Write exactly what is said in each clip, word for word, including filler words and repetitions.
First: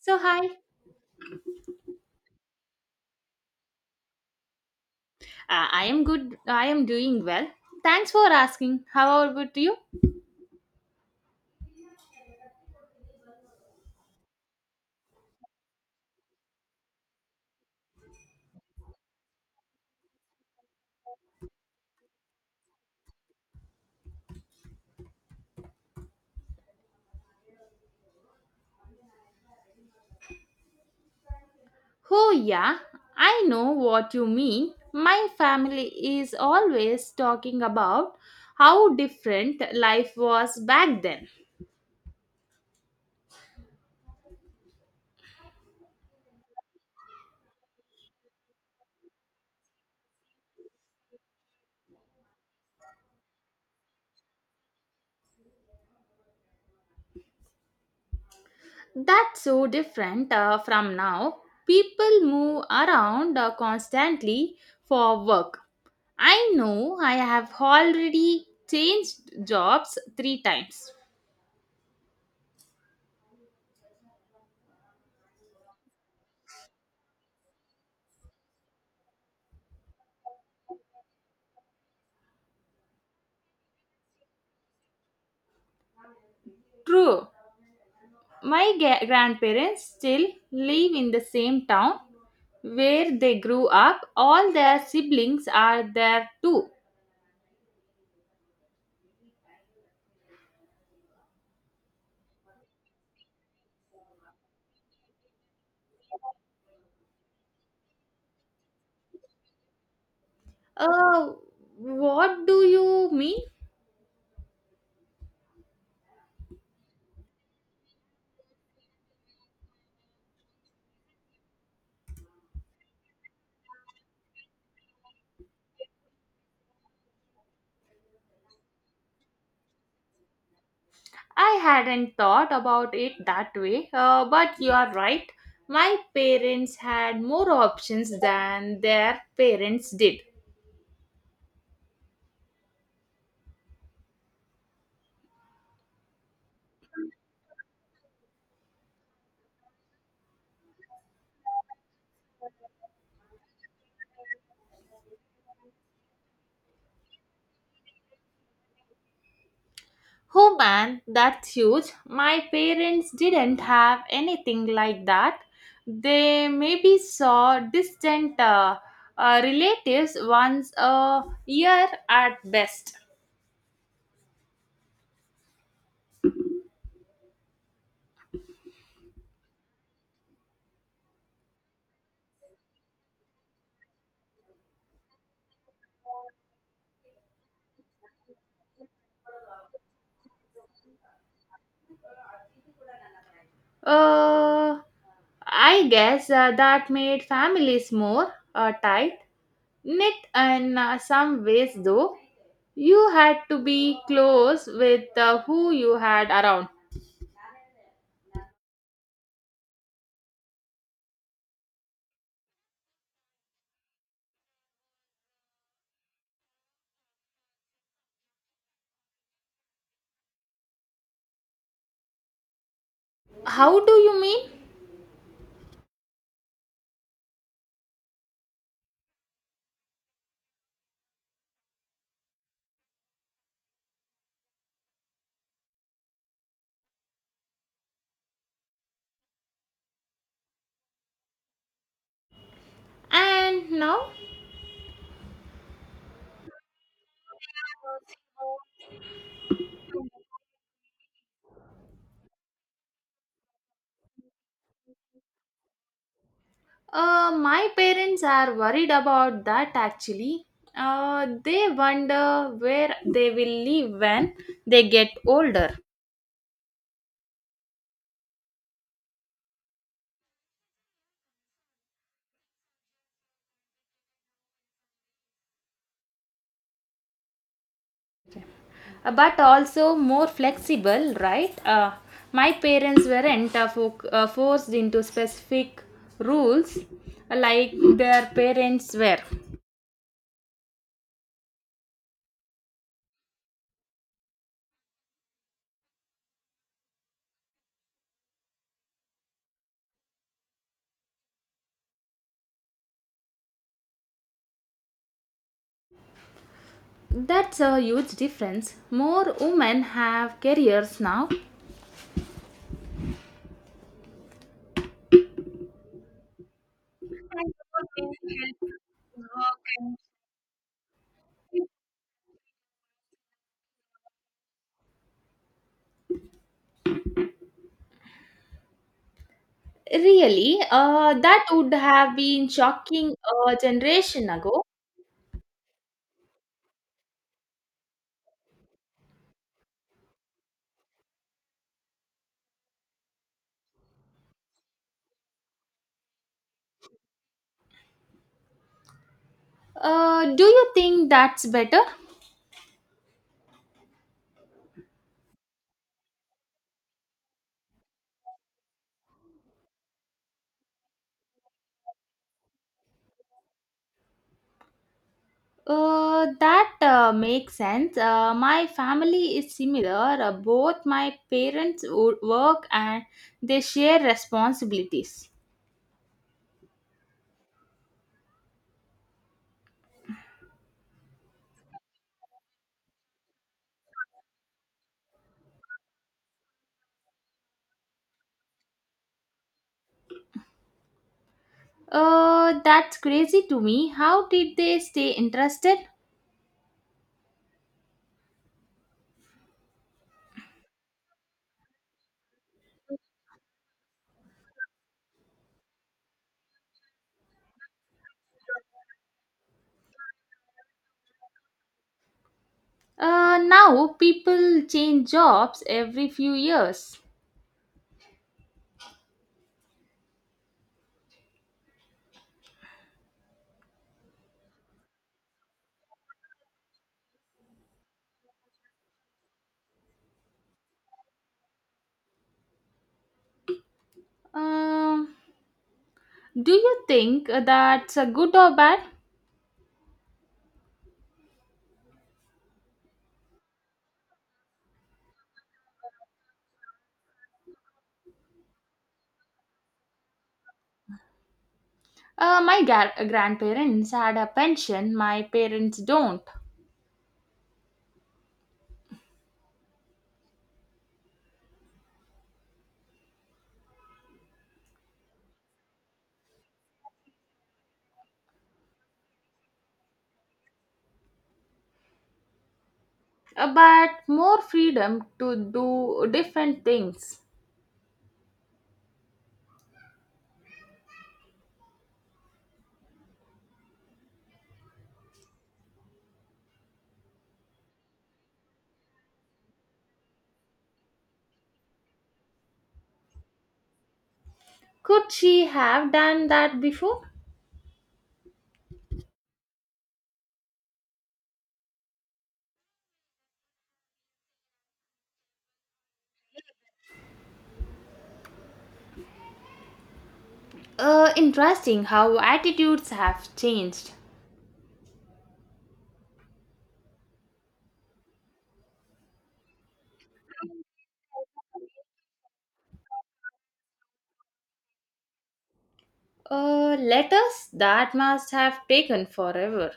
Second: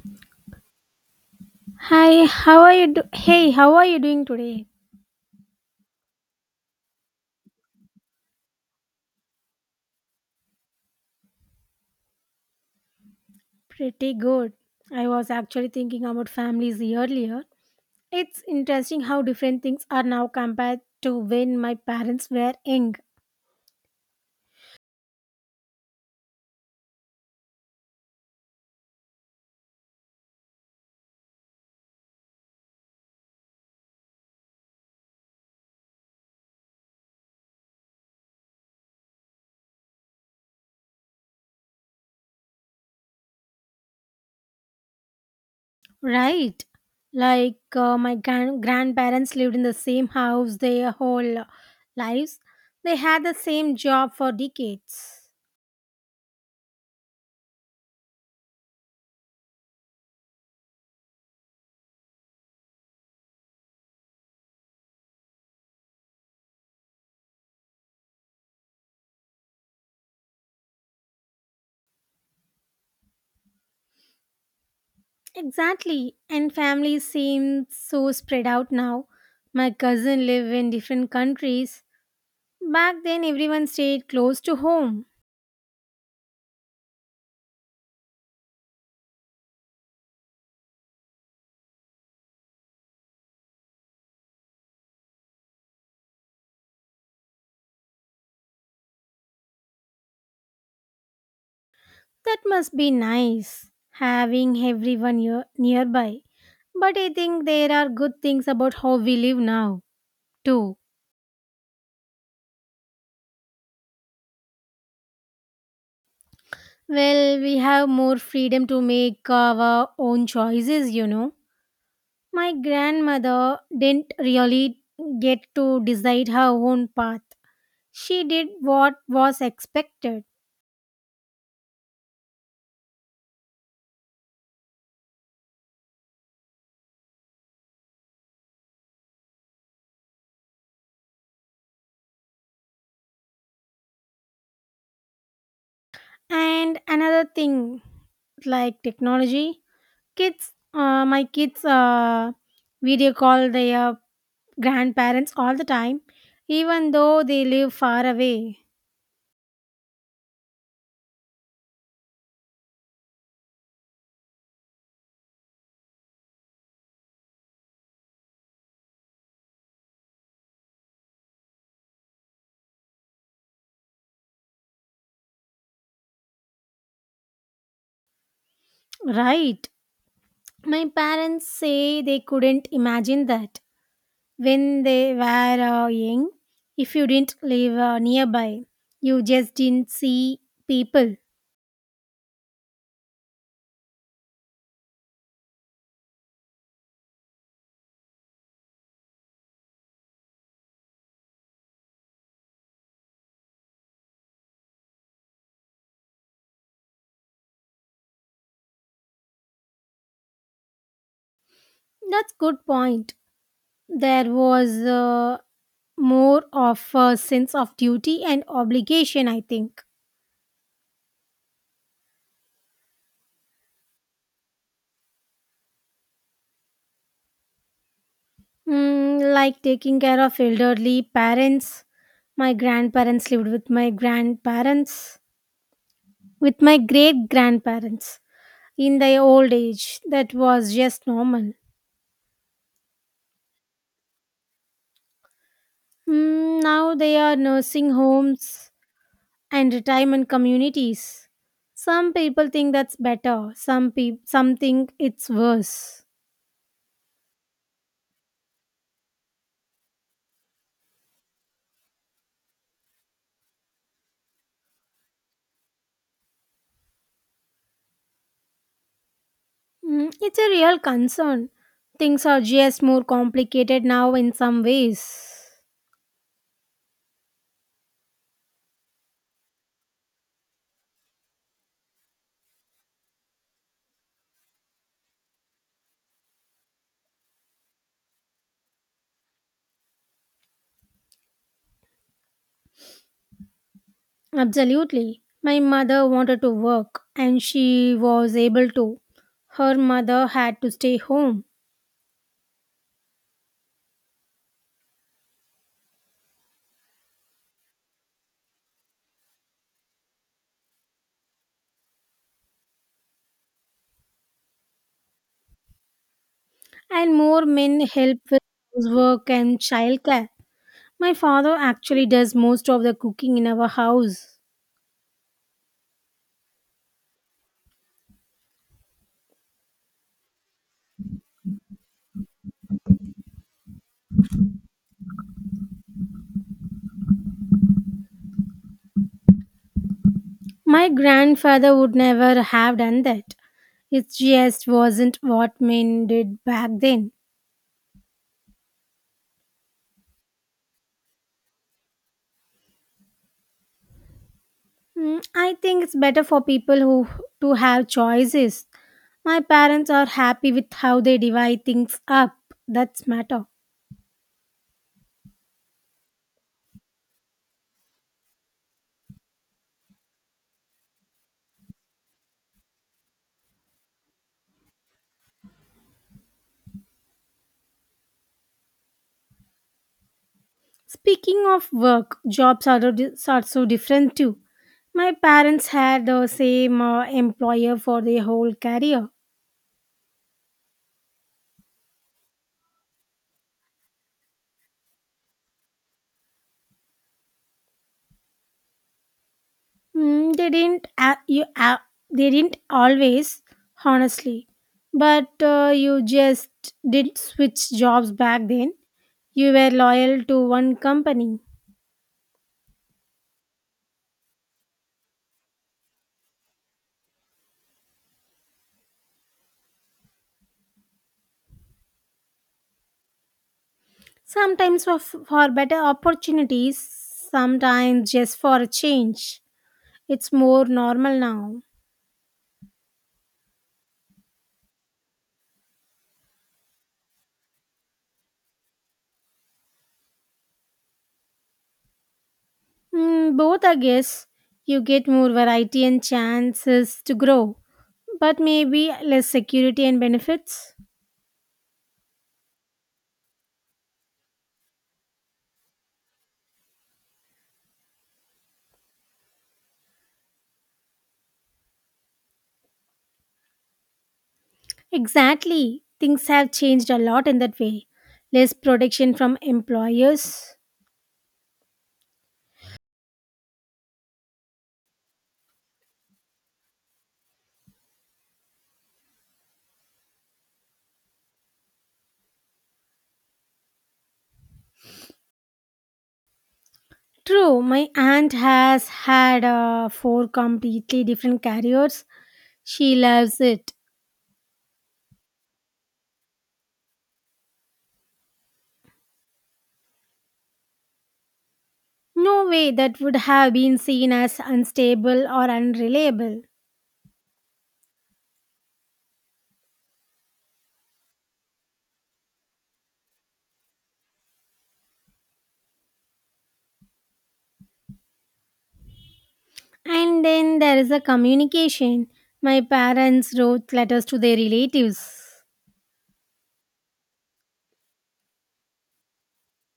So, hi, Hi, how are you? Do- hey, how are you doing today? uh, I am good. I am doing well. Thanks for asking. How about you? Pretty good. I was actually thinking about families earlier. It's interesting how different things are now compared to when my parents were young, Oh, yeah, I know what you mean. My family is always talking about how different life was back then. right? Like uh, my gran- grandparents lived in the same house their whole lives. They had the same job for decades. That's so different uh, from now. People move around uh, constantly for work. I know I have already changed jobs three times. Exactly, and families seem so spread out now. My cousin live in different countries. Back then, everyone stayed close to home. True. My ga- grandparents still live in the same town where they grew up. All their siblings are there too. That must be nice, having everyone near- nearby. But I think there are good things about how we live now, too. Uh, what do you mean? Well, we have more freedom to make our own choices, you know. My grandmother didn't really get to decide her own path. She did what was expected. I hadn't thought about it that way, uh, but you are right. My parents had more options than their parents did. And another thing, like technology, kids uh, my kids uh, video call their grandparents all the time even though they live far away. Oh man, that's huge. My parents didn't have anything like that. They maybe saw distant uh, uh, relatives once a year at best. Right, my parents say they couldn't imagine that when they were uh, young. If you didn't live uh, nearby, you just didn't see people. Uh, I guess uh, that made families more uh, tight knit in uh, some ways, though. You had to be close with uh, who you had around. That's good point. There was uh, more of a sense of duty and obligation, I think. How do you mean? Mm, like taking care of elderly parents. My grandparents lived with my grandparents, With my great grandparents in their old age. That was just normal. And now, Mm, now they are nursing homes and retirement communities. Some people think that's better, some, people some think it's worse. uh, my parents are worried about that actually. Uh, they wonder where they will live when they get older. Mm, it's a real concern. Things are just more complicated now in some ways. Uh, but also more flexible, right? Uh, my parents weren't uh, fo- uh, forced into specific rules like their parents were. Absolutely. My mother wanted to work and she was able to. Her mother had to stay home, That's a huge difference. More women have careers now. and more men help with housework and childcare. My father actually does most of the cooking in our house. Really, uh, that would have been shocking a generation ago. My grandfather would never have done that. It just wasn't what men did back then. Uh, do you think that's better? Mm, I think it's better for people who to have choices. My parents are happy with how they divide things up. That's matter. Uh, that uh, makes sense. Uh, my family is similar. Uh, both my parents wo- work and they share responsibilities. Speaking of work, jobs are, di- are so different too. My parents had the same uh, employer for their whole career. Uh, that's crazy to me. How did they stay interested? Mm, they didn't a- you a- they didn't always, honestly. But uh, you just did switch jobs back then. You were loyal to one company. Uh, now people change jobs every few years. Sometimes for, for better opportunities, sometimes just for a change. It's more normal now. Um, do you think uh, that's a good or bad? Mm, both, I guess. You get more variety and chances to grow, but maybe less security and benefits. Uh, my gar- grandparents had a pension, my parents don't. Exactly. Things have changed a lot in that way. Less protection from employers. Uh, but more freedom to do different things. True, my aunt has had uh, four completely different careers. She loves it. Could she have done that before? No way that would have been seen as unstable or unreliable. Uh, interesting how attitudes have changed. And then there is a communication. My parents wrote letters to their relatives. Uh, letters that must have taken forever.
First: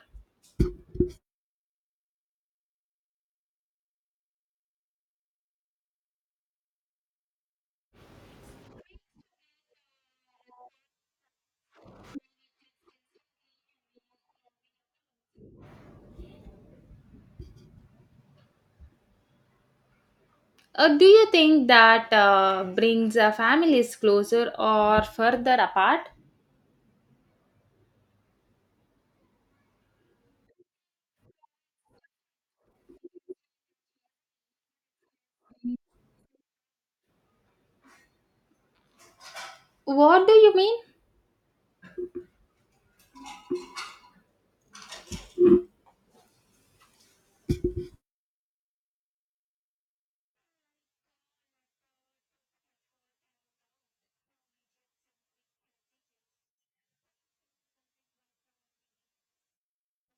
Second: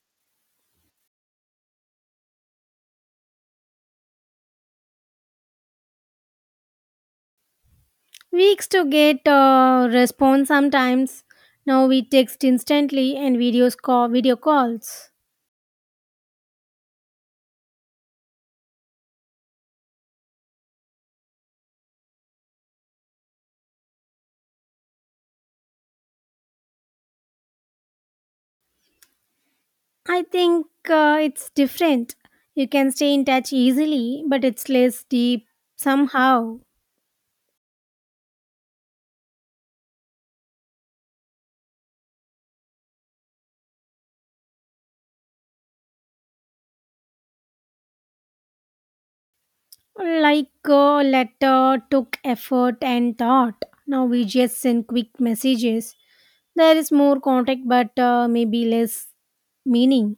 Weeks to get a response sometimes. Now we text instantly and videos call video calls. Uh, do you think that uh, brings uh, families closer or further apart? I think uh, it's different. You can stay in touch easily, but it's less deep somehow. What do you mean? Like a letter took effort and thought. Now we just send quick messages. There is more contact, but uh, maybe less meaning.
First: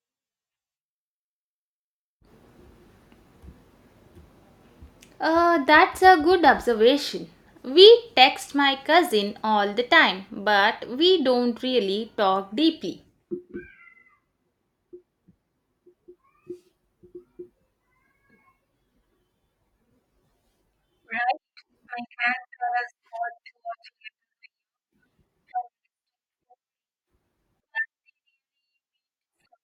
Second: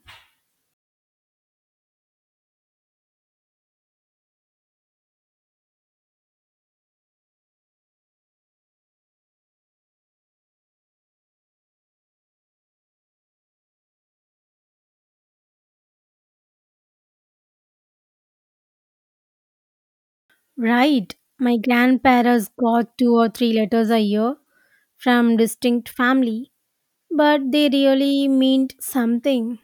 Uh, that's a good observation. We text my cousin all the time, but we don't really talk deeply. Right. My grandparents got two or three letters a year from distinct family, but they really meant something.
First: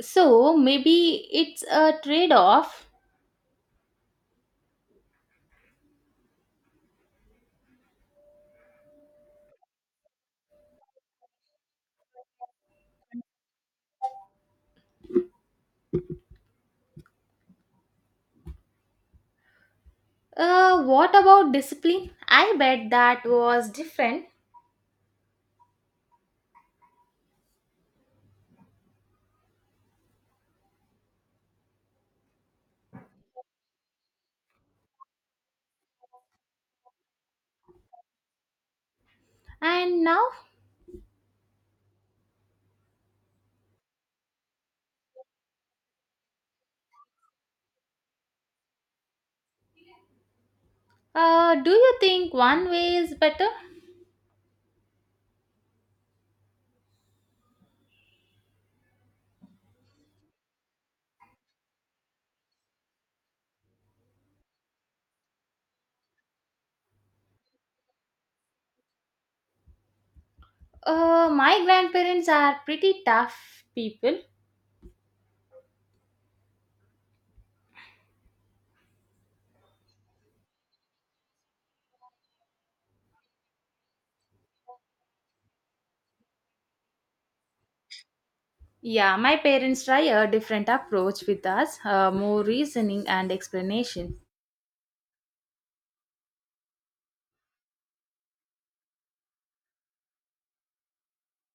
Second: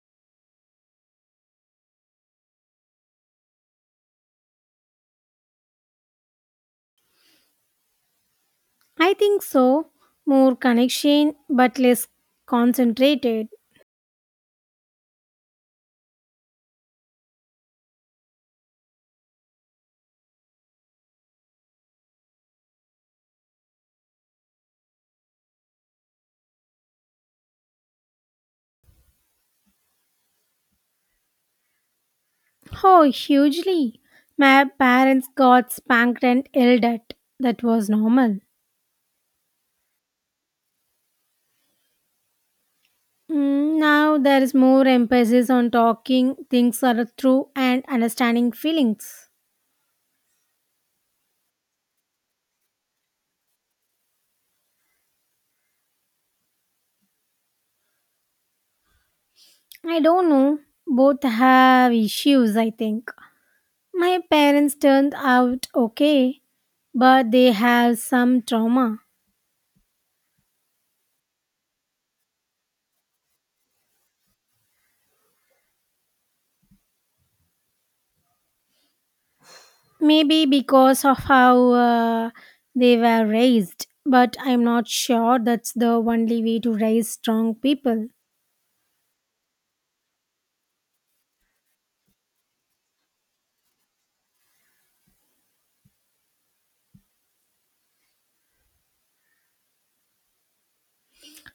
So maybe it's a trade off. I think so. More connection, but less concentrated. Uh, what about discipline? I bet that was different. Oh, hugely. My parents got spanked and yelled at. That was normal. And now, Mm, now there is more emphasis on talking things are through and understanding feelings. uh, do you think one way is better? I don't know. Both have issues, I think. My parents turned out okay, but they have some trauma. Uh, my grandparents are pretty tough people. Maybe because of how uh, they were raised, but I'm not sure that's the only way to raise strong people. Yeah, my parents try a different approach with us, uh, more reasoning and explanation.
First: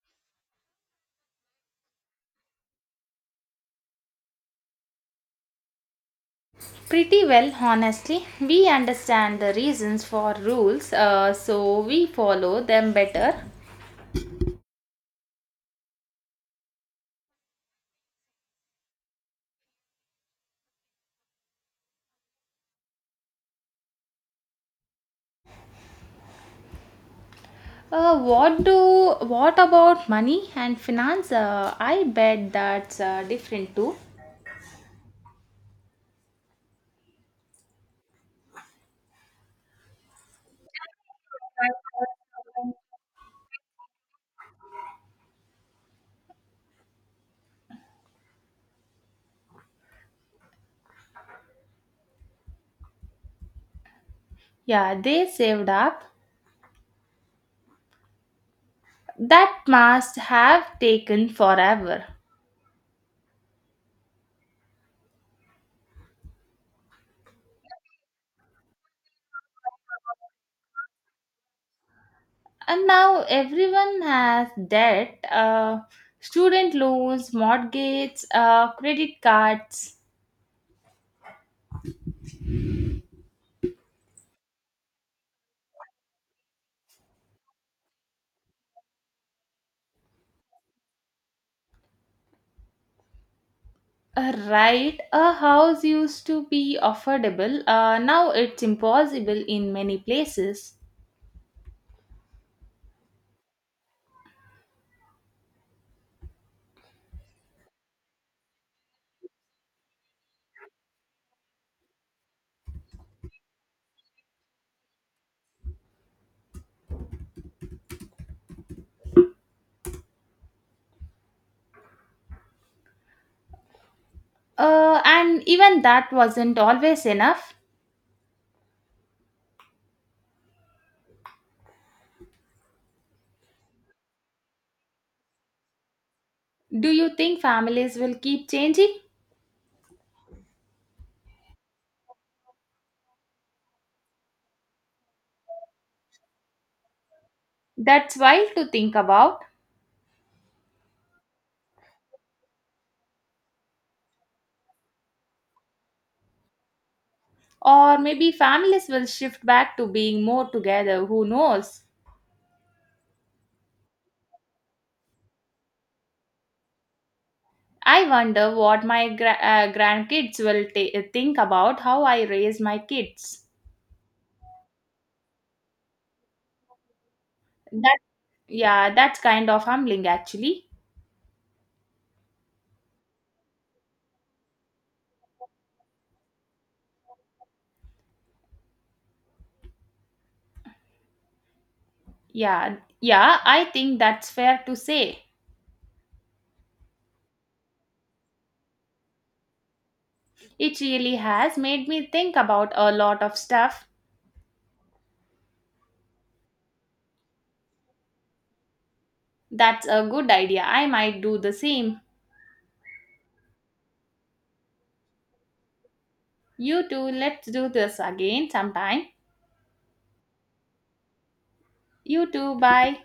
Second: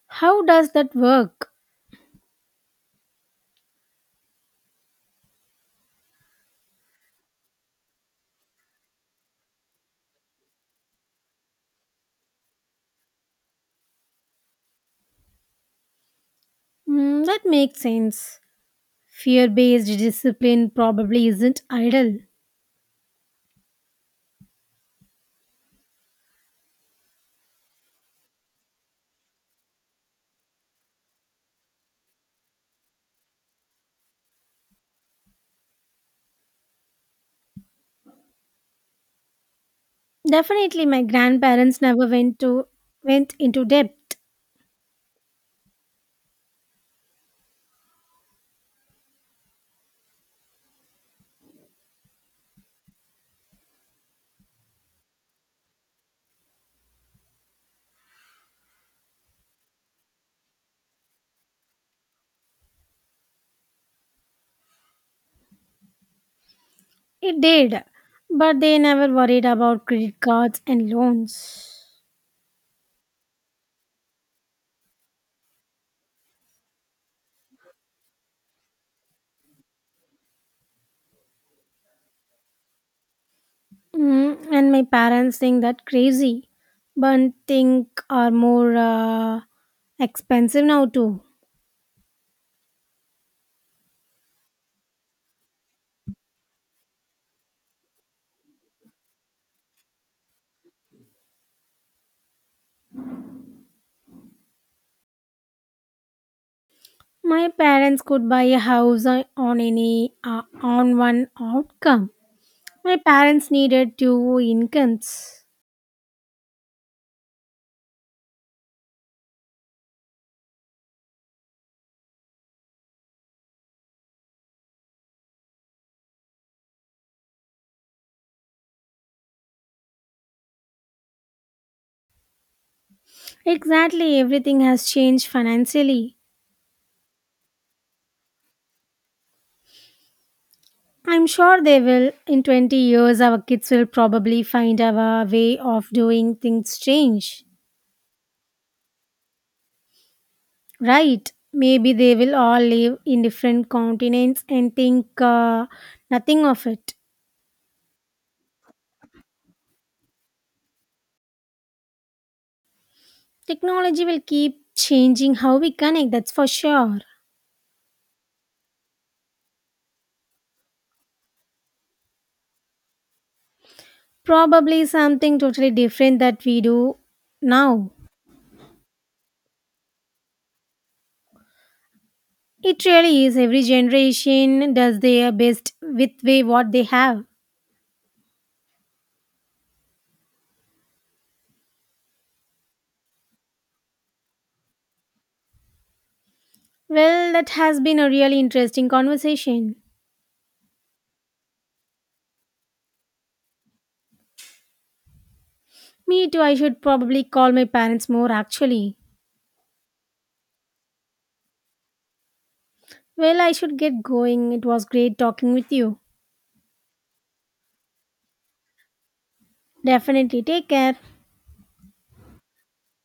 How does that work? Pretty well, honestly. We understand the reasons for rules, uh, so we follow them better. Mm, that makes sense. Fear based discipline probably isn't ideal. Uh, what do what about money and finance? Uh, I bet that's uh, different too. Definitely, my grandparents never went to went into debt. Yeah, they saved up. That must have taken forever. It did, but they never worried about credit cards and loans. And now everyone has debt, uh, student loans, mortgages, uh, credit cards. Mm, and my parents think that crazy, but think are more uh, expensive now too. Uh, Right, a house used to be affordable. Uh, now it's impossible in many places. My parents could buy a house on on any uh, on one outcome. My parents needed two incomes. Uh, and even that wasn't always enough. Exactly, everything has changed financially. Do you think families will keep changing? I'm sure they will. In twenty years, our kids will probably find our way of doing things change. That's wild to think about. Right. Maybe they will all live in different continents and think uh, nothing of it. Or maybe families will shift back to being more together. Who knows? Technology will keep changing how we connect, that's for sure. I wonder what my gra- uh, grandkids will ta- think about how I raise my kids. Probably something totally different that we do now. That yeah, that's kind of humbling actually. It really is. Every generation does their best with way what they have. Yeah, yeah, I think that's fair to say. Well, that has been a really interesting conversation. It really has made me think about a lot of stuff. Me too, I should probably call my parents more actually. That's a good idea. I might do the same. Well, I should get going. It was great talking with you. You too, let's do this again sometime. Definitely take care. You too, bye.